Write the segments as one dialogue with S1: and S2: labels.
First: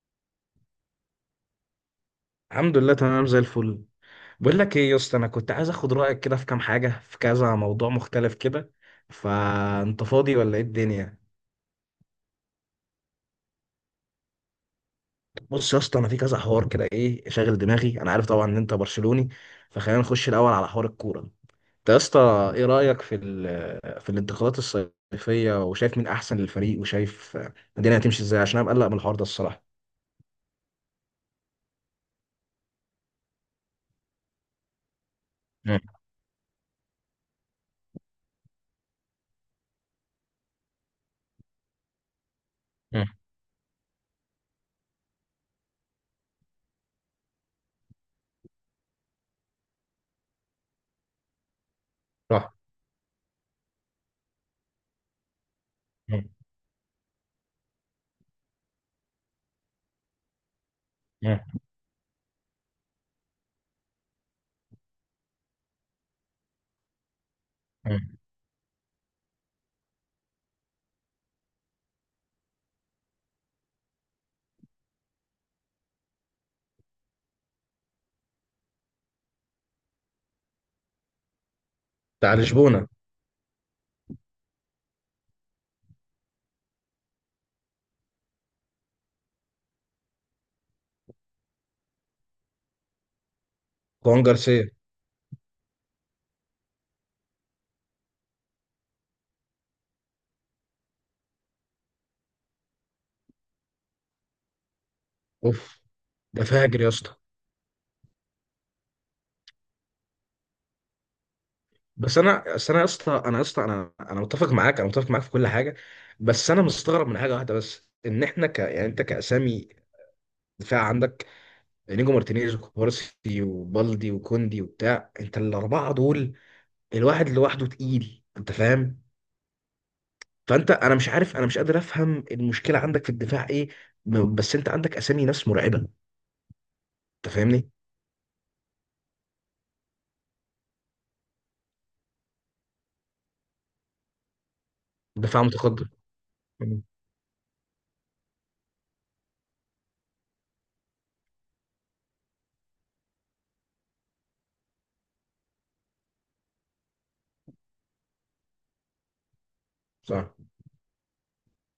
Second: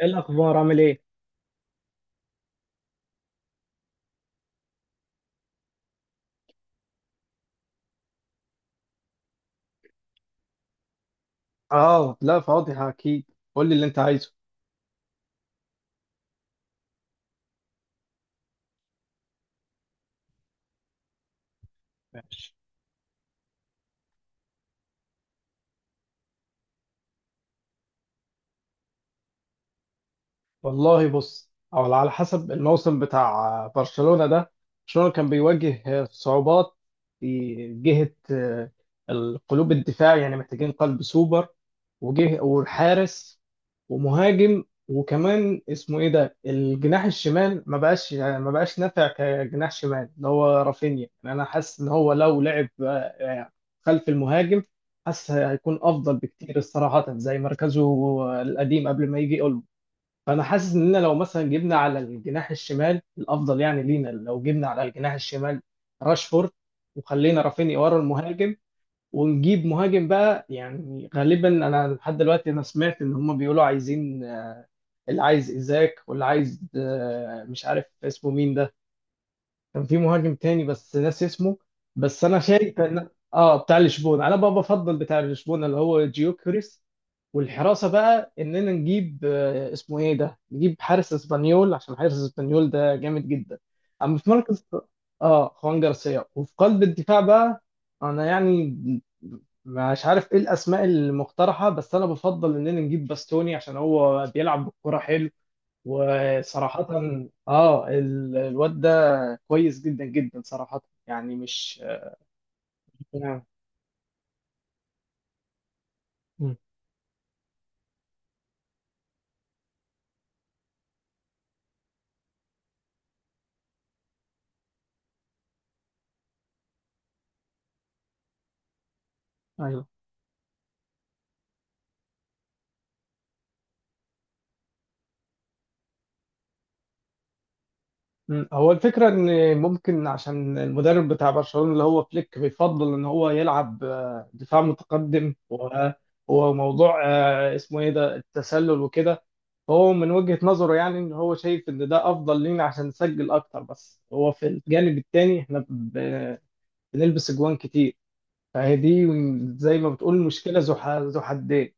S1: ايه الاخبار عامل ايه؟
S2: الحمد لله، تمام زي الفل. بقول لك ايه يا اسطى، انا كنت عايز اخد رايك كده في كام حاجه، في كذا موضوع مختلف كده. فانت فاضي ولا ايه الدنيا؟
S1: اه، لا فاضي اكيد. قول لي اللي انت عايزه.
S2: بص يا اسطى، انا في كذا حوار كده ايه شاغل دماغي. انا عارف طبعا ان انت برشلوني، فخلينا نخش الاول على حوار الكوره. انت يا اسطى، ايه رايك في في الانتقالات الصيفيه؟ وشايف مين احسن للفريق، وشايف الدنيا هتمشي ازاي؟ عشان انا مقلق من الحوار ده الصراحه.
S1: والله بص، او على حسب الموسم بتاع برشلونة ده. برشلونة كان
S2: مم.
S1: بيواجه صعوبات في جهة القلوب، الدفاع يعني محتاجين قلب سوبر، وجه
S2: مم.
S1: والحارس ومهاجم، وكمان اسمه ايه ده الجناح الشمال ما بقاش نافع كجناح شمال، اللي هو رافينيا. يعني انا حاسس ان هو لو
S2: صح.
S1: لعب يعني خلف المهاجم، حاسس هيكون افضل
S2: مم.
S1: بكتير صراحة، زي مركزه القديم قبل ما يجي. فانا حاسس اننا لو
S2: مم.
S1: مثلا جبنا على الجناح الشمال الافضل، يعني لينا لو جبنا على الجناح الشمال راشفورد، وخلينا رافينيا ورا
S2: مم.
S1: المهاجم، ونجيب مهاجم بقى. يعني غالبا انا لحد دلوقتي سمعت ان هم بيقولوا عايزين اللي عايز ايزاك واللي عايز، مش عارف اسمه مين ده، كان في مهاجم تاني بس ناسي اسمه. بس
S2: بتاع
S1: انا شايف
S2: لشبونه.
S1: ان، اه، بتاع لشبونه، انا بقى بفضل بتاع لشبونه اللي هو جيوكريس. والحراسه بقى اننا نجيب، اسمه ايه ده، نجيب حارس اسبانيول، عشان حارس اسبانيول ده جامد جدا اما
S2: خوان
S1: في
S2: جارسيا.
S1: مركز. اه، خوان جارسيا. وفي قلب الدفاع بقى، انا يعني مش عارف ايه الاسماء المقترحه، بس انا بفضل اننا نجيب باستوني عشان هو بيلعب بالكره حلو.
S2: اوف، ده فاجر
S1: وصراحه،
S2: يا اسطى.
S1: اه، الواد ده كويس جدا جدا صراحه، يعني مش.
S2: بس انا يا اسطى، انا
S1: نعم.
S2: يا اسطى انا انا متفق معاك، في كل حاجه. بس
S1: مم.
S2: انا مستغرب من حاجه واحده بس، ان احنا يعني انت كاسامي، دفاع عندك نيجو مارتينيز وكوبارسي وبالدي وكوندي وبتاع، انت الاربعه دول الواحد لوحده تقيل، انت فاهم.
S1: ايوه.
S2: فانت انا مش عارف، انا مش قادر افهم المشكله عندك في الدفاع ايه. بس انت عندك اسامي ناس مرعبه، انت فاهمني.
S1: مم. هو الفكرة ان ممكن عشان المدرب بتاع برشلونة اللي هو فليك بيفضل ان هو يلعب دفاع متقدم،
S2: دفاع متقدم. مم.
S1: وموضوع اسمه ايه ده التسلل وكده. فهو من وجهة نظره يعني ان هو شايف ان ده افضل لينا عشان نسجل اكتر، بس هو في الجانب التاني احنا بنلبس اجوان كتير. فهي دي زي ما بتقول
S2: صح.
S1: مشكلة ذو حدين.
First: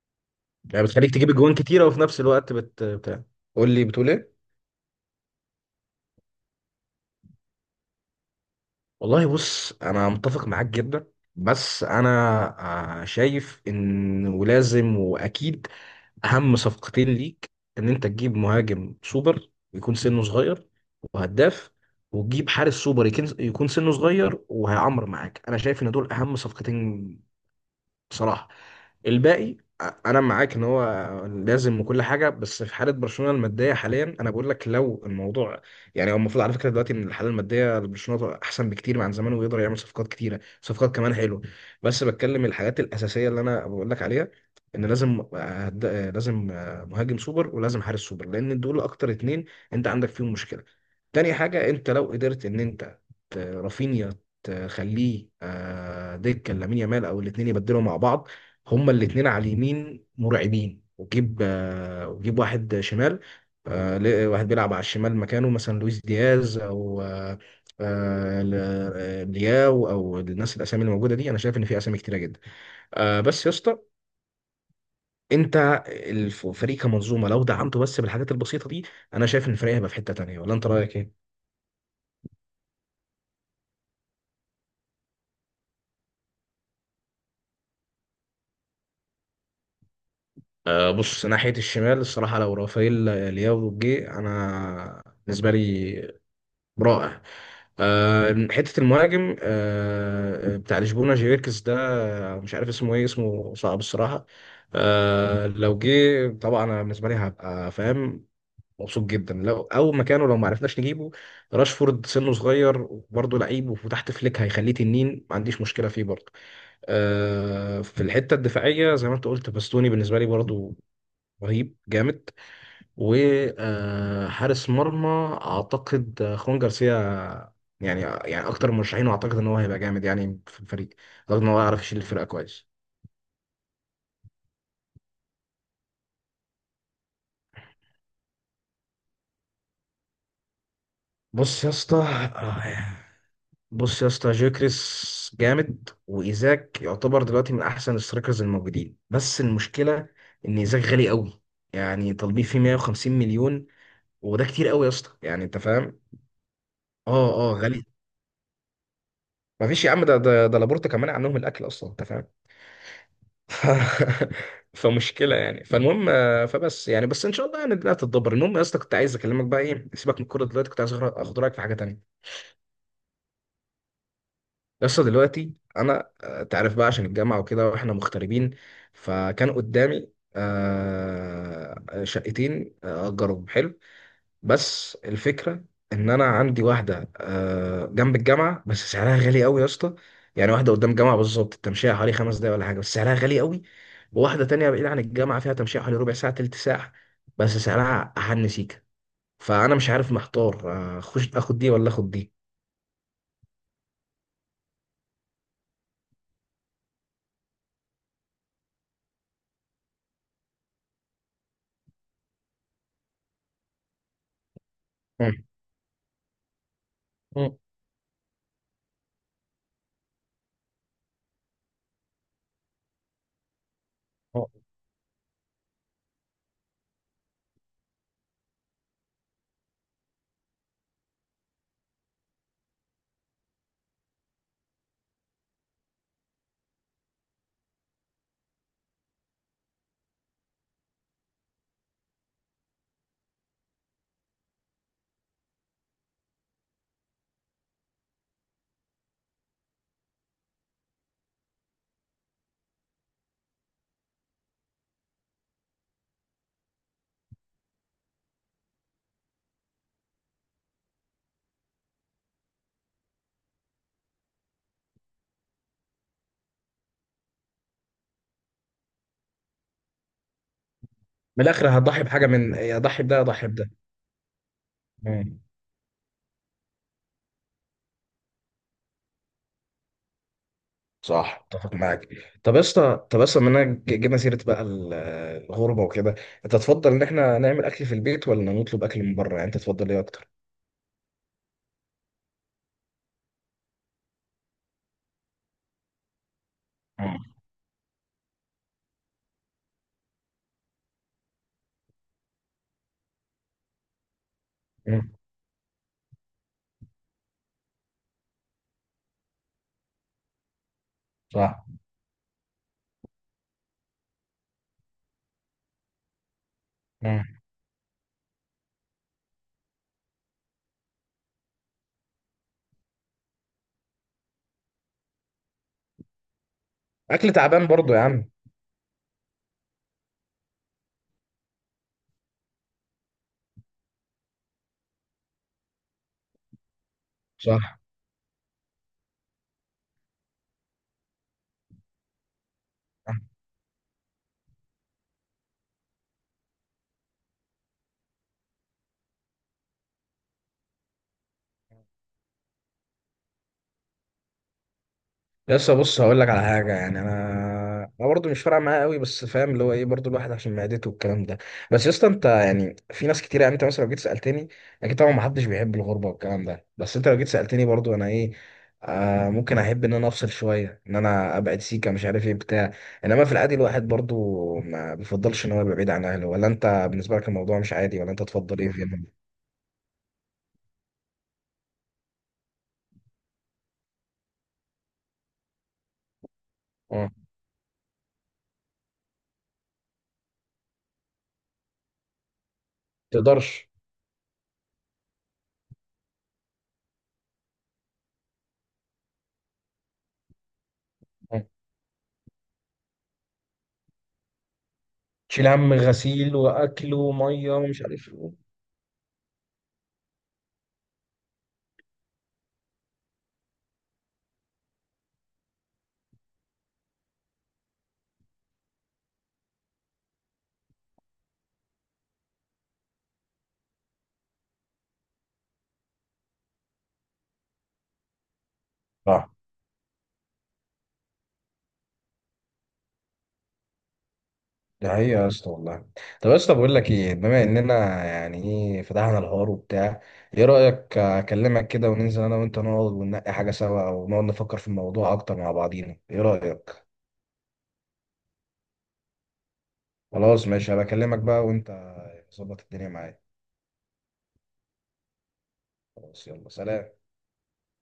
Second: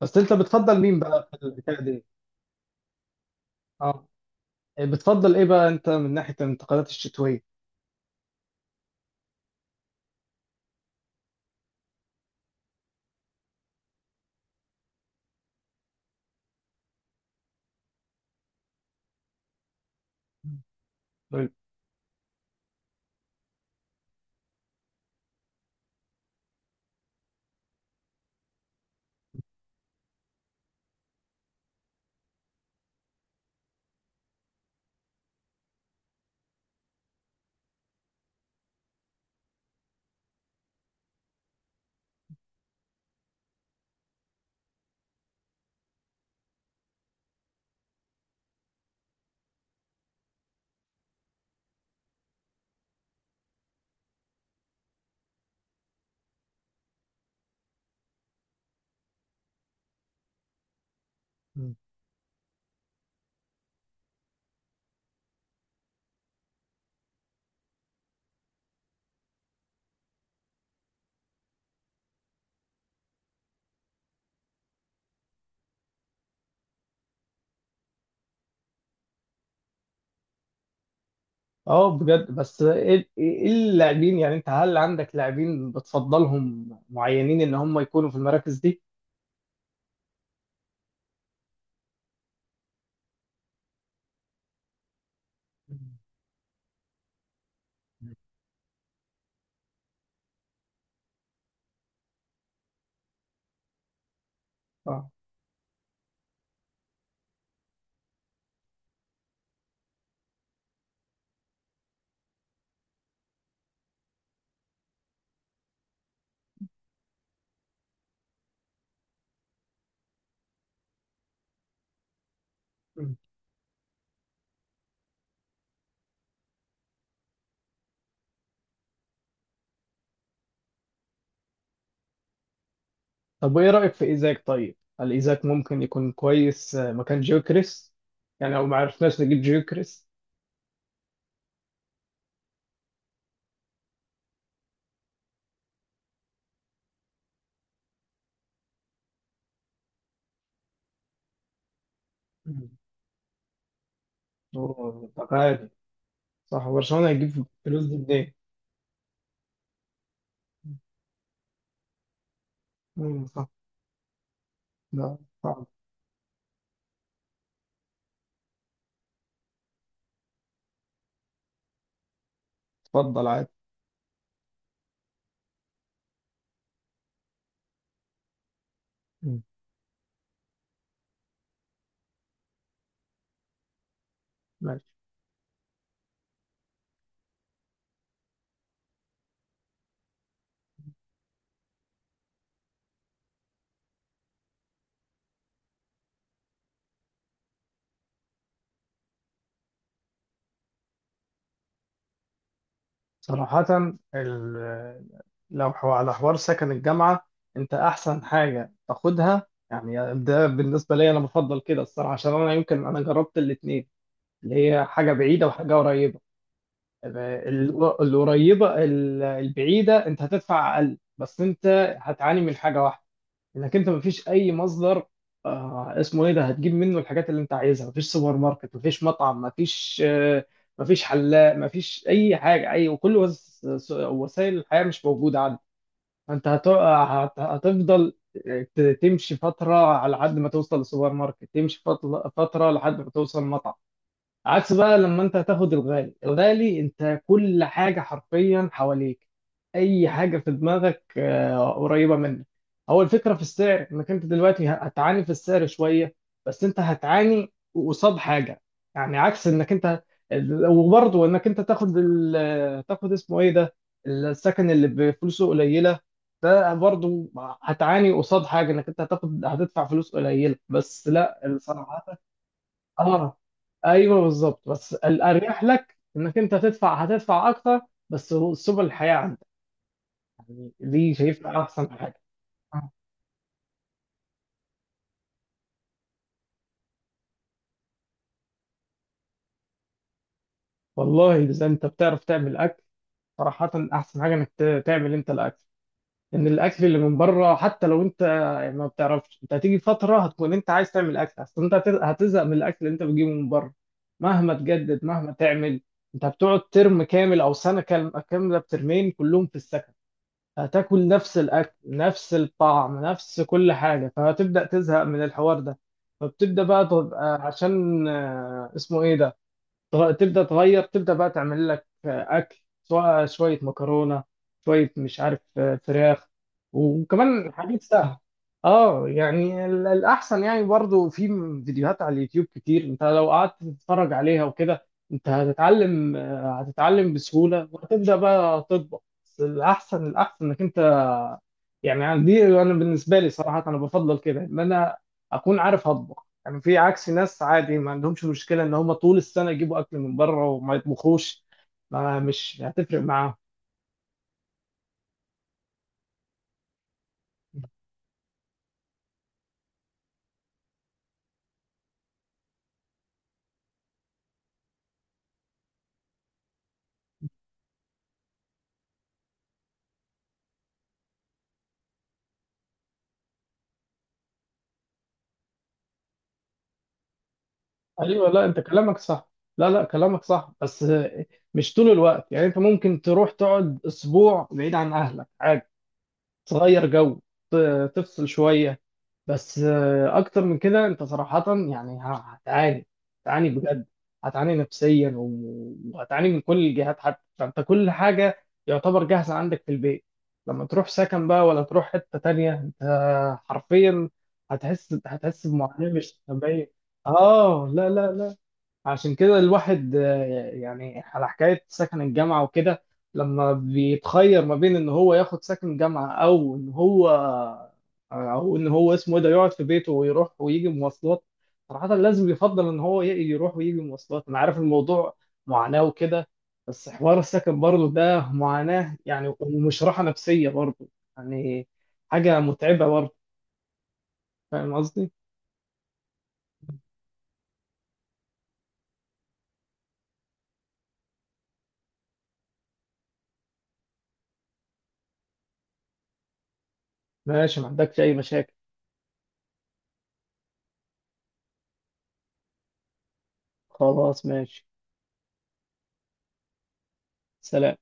S1: بس انت بتفضل
S2: يعني
S1: مين
S2: بتخليك
S1: بقى
S2: تجيب
S1: في
S2: اجوان
S1: البتاع
S2: كتيره، وفي
S1: دي؟
S2: نفس الوقت بتاع. قول لي،
S1: اه.
S2: بتقول ايه؟
S1: بتفضل ايه بقى انت من ناحية الانتقالات الشتوية؟
S2: والله بص، انا متفق معاك جدا، بس انا شايف ان، ولازم واكيد، اهم صفقتين ليك ان انت تجيب مهاجم سوبر يكون سنه صغير وهداف، وتجيب حارس سوبر يكون سنه صغير وهيعمر معاك. انا شايف ان دول اهم صفقتين بصراحة. الباقي، انا معاك ان هو لازم وكل حاجه، بس في حاله برشلونه الماديه حاليا انا بقول لك. لو الموضوع يعني، هو المفروض على فكره دلوقتي ان الحاله الماديه لبرشلونه احسن بكتير من عن زمان، ويقدر يعمل صفقات كتيره، صفقات كمان حلوه. بس بتكلم الحاجات الاساسيه اللي انا بقول لك عليها، ان لازم، لازم مهاجم سوبر، ولازم حارس سوبر، لان دول اكتر اتنين انت عندك فيهم مشكله. تاني حاجه، انت لو قدرت ان انت رافينيا تخليه دكه، لامين يامال او الاثنين يبدلوا مع بعض. هما الاثنين على اليمين مرعبين. وجيب واحد شمال، واحد بيلعب على الشمال، مكانه مثلا لويس دياز، او آه، ل- لياو، او الناس، الاسامي اللي موجوده دي. انا شايف ان في اسامي كتيره جدا. بس يا اسطى، انت الفريق كمنظومه لو دعمته بس بالحاجات البسيطه دي، انا شايف ان الفريق هيبقى في حته تانيه. ولا انت رايك ايه؟
S1: اه، بجد. بس ايه، إيه اللاعبين يعني؟ انت هل عندك لاعبين بتفضلهم معينين ان هم يكونوا في المراكز دي؟
S2: بص، ناحية الشمال الصراحة، لو رافائيل لياو جه، أنا بالنسبة لي رائع. حتة المهاجم، بتاع لشبونة جيركس ده، مش عارف اسمه ايه، اسمه صعب الصراحة.
S1: اه.
S2: لو جه طبعا أنا بالنسبة لي هبقى فاهم، مبسوط جدا. لو، أو مكانه لو ما عرفناش نجيبه، راشفورد سنه صغير وبرضه لعيب، وتحت فليك هيخليه تنين، ما عنديش مشكلة فيه برضه. في الحتة الدفاعية، زي ما انت قلت، باستوني بالنسبة لي برضه رهيب، جامد.
S1: مم.
S2: وحارس مرمى، اعتقد خوان جارسيا، يعني اكتر المرشحين، واعتقد ان هو هيبقى جامد يعني في الفريق. اعتقد ان هو يعرف يشيل الفرقه كويس.
S1: طب وايه رأيك في ايزاك طيب؟ هل ايزاك ممكن يكون كويس مكان جيوكريس؟ يعني لو ما عرفناش نجيب جيوكريس.
S2: بص يا اسطى آه، بص يا اسطى، جيوكريس جامد، وايزاك يعتبر دلوقتي من احسن السترايكرز الموجودين، بس المشكله ان ايزاك غالي قوي. يعني طالبين فيه
S1: مم.
S2: 150 مليون، وده كتير قوي يا
S1: هو
S2: اسطى، يعني انت
S1: تقاعد.
S2: فاهم.
S1: صح، برشلونة
S2: اه،
S1: هيجيب
S2: اه، غالي.
S1: الفلوس دي منين؟
S2: مفيش يا عم، ده لابورتا كمان عنهم الاكل اصلا، انت فاهم.
S1: مم، صح.
S2: ف...
S1: لا،
S2: فمشكله يعني.
S1: صعب.
S2: فالمهم آه، فبس يعني بس ان شاء الله يعني الدنيا هتتدبر. المهم يا اسطى، كنت عايز اكلمك بقى. ايه، سيبك من الكوره دلوقتي، كنت عايز اخد رايك في حاجه تانيه.
S1: اتفضل عادي.
S2: يا اسطى دلوقتي انا، تعرف بقى، عشان الجامعه وكده، واحنا مغتربين. فكان قدامي شقتين اجرهم حلو،
S1: مم.
S2: بس الفكرة ان انا عندي واحدة جنب الجامعة بس سعرها غالي قوي يا اسطى. يعني واحدة قدام الجامعة بالظبط، التمشية حوالي 5 دقايق ولا حاجة، بس سعرها غالي قوي. وواحدة تانية بعيدة عن الجامعة، فيها تمشية حوالي ربع ساعة، تلت ساعة، بس سعرها أحن سيكة. فأنا مش عارف، محتار اخش اخد دي، ولا اخد دي.
S1: صراحة، ال- لو على حوار سكن الجامعة، أنت أحسن حاجة تاخدها. يعني ده بالنسبة لي أنا بفضل كده الصراحة، عشان أنا يمكن أنا جربت الاتنين، اللي هي حاجة
S2: مم.
S1: بعيدة وحاجة قريبة.
S2: مم.
S1: القريبة، البعيدة أنت هتدفع أقل، بس أنت هتعاني من حاجة واحدة، انك انت مفيش اي مصدر، آه، اسمه ايه ده، هتجيب منه الحاجات اللي انت عايزها. مفيش سوبر ماركت، مفيش مطعم، مفيش آه، مفيش حلاق، مفيش اي حاجه، اي وكل وس- س- وسائل الحياه مش موجوده عندك. فانت هتفضل تمشي فتره على حد ما توصل للسوبر ماركت، تمشي فتره لحد ما توصل مطعم. عكس بقى لما انت هتاخد الغالي، الغالي انت كل حاجة حرفيا حواليك، اي حاجة في دماغك قريبة منك. هو الفكرة في السعر، انك انت دلوقتي هتعاني في السعر شوية، بس انت هتعاني قصاد حاجة. يعني عكس انك انت، وبرضه انك انت تاخد تاخد اسمه ايه ده السكن اللي بفلوسه قليلة، ده برضه هتعاني قصاد حاجة، انك انت هتاخد هتدفع فلوس قليلة. بس
S2: من
S1: لا
S2: الآخر هضحي
S1: صراحة.
S2: بحاجة، من يا اضحي بده يا
S1: اه،
S2: اضحي
S1: ايوه بالظبط. بس
S2: بده.
S1: الاريح لك انك انت تدفع، هتدفع اكتر، بس سبل الحياه عندك، دي
S2: صح،
S1: شايفها
S2: اتفق
S1: احسن
S2: معاك.
S1: حاجه. آه.
S2: طب يا اسطى، بما اننا جبنا سيره بقى الغربه وكده، انت تفضل ان احنا نعمل اكل في البيت، ولا نطلب اكل من بره؟ يعني انت تفضل ايه اكتر؟
S1: والله اذا انت بتعرف تعمل اكل، صراحه احسن حاجه انك تعمل انت الاكل. لان الاكل اللي من
S2: مم.
S1: بره حتى لو انت يعني ما بتعرفش، انت هتيجي فتره هتكون انت عايز تعمل اكل، اصل انت هتزهق من الاكل اللي انت بتجيبه من بره مهما تجدد
S2: مم.
S1: مهما تعمل. انت بتقعد ترم كامل او سنه كامله بترمين كلهم في السكن، هتاكل نفس
S2: صح.
S1: الاكل نفس الطعم نفس كل حاجه، فهتبدا تزهق من الحوار ده. فبتبدا بقى
S2: مم.
S1: تبقى عشان اسمه ايه ده، تبدا تغير، تبدا بقى تعمل لك اكل، سواء شويه مكرونه، شويه مش عارف فراخ،
S2: اكل
S1: وكمان
S2: تعبان
S1: حاجات
S2: برضو يا
S1: سهله.
S2: عم.
S1: اه، يعني الاحسن. يعني برضو في فيديوهات على اليوتيوب كتير، انت لو قعدت تتفرج عليها وكده انت هتتعلم، هتتعلم بسهوله
S2: صح.
S1: وهتبدا بقى تطبخ. بس الاحسن الاحسن انك انت، يعني دي انا بالنسبه لي صراحه انا بفضل كده، ان انا اكون عارف اطبخ. يعني في عكس ناس عادي ما عندهمش مشكلة ان هم طول السنة يجيبوا اكل من بره وما يطبخوش، ما مش هتفرق معاهم.
S2: لسه، بص هقول لك على حاجه. يعني انا، برضه مش فارقه معايا قوي، بس فاهم اللي هو ايه، برضه الواحد عشان معدته والكلام ده. بس يا اسطى، انت يعني في ناس كتير، يعني انت مثلا لو جيت سالتني، اكيد طبعا ما حدش بيحب الغربه والكلام ده، بس انت لو جيت سالتني برضه، انا ايه، ممكن احب ان انا افصل شويه، ان انا ابعد سيكه، مش عارف ايه بتاع. انما في العادي، الواحد برضه ما بيفضلش ان هو يبقى بعيد عن اهله. ولا انت بالنسبه لك الموضوع مش عادي؟ ولا انت
S1: ايوه، لا
S2: تفضل
S1: انت
S2: ايه في؟
S1: كلامك صح. لا لا، كلامك صح، بس مش طول الوقت. يعني انت ممكن تروح تقعد اسبوع بعيد عن اهلك عادي، تغير
S2: اه.
S1: جو، تفصل شوية، بس اكتر من كده انت صراحة يعني هتعاني. هتعاني
S2: تقدرش.
S1: بجد، هتعاني نفسيا وهتعاني من كل الجهات. حتى فانت كل حاجة يعتبر جاهزة عندك في البيت، لما تروح سكن بقى
S2: آه.
S1: ولا تروح حتة تانية، انت حرفيا هتحس
S2: تشيل هم
S1: بمعاناة مش
S2: غسيل
S1: طبيعية.
S2: واكل وميه
S1: اه
S2: ومش
S1: لا
S2: عارف
S1: لا
S2: ايه.
S1: لا. عشان كده الواحد يعني على حكاية سكن الجامعة وكده، لما بيتخير ما بين ان هو ياخد سكن جامعة او ان هو اسمه ايه ده يقعد في بيته ويروح ويجي مواصلات، صراحة لازم يفضل ان هو يروح ويجي مواصلات. انا عارف الموضوع معاناة وكده، بس حوار السكن برضه ده معاناة يعني، ومش راحة نفسية برضه يعني، حاجة متعبة برضه. فاهم
S2: ده
S1: قصدي؟
S2: حقيقة يا اسطى، والله. طب يا اسطى، بقول لك ايه، بما اننا يعني، ايه، فتحنا الحوار وبتاع، ايه رأيك اكلمك كده، وننزل انا وانت، نقعد وننقي حاجة سوا، او نقعد نفكر في الموضوع اكتر مع بعضينا؟ ايه رأيك؟
S1: ماشي، ما عندكش اي مشاكل.
S2: خلاص ماشي، هبقى اكلمك بقى، وانت ظبط الدنيا معايا.
S1: خلاص ماشي.
S2: خلاص يلا، سلام.
S1: سلام.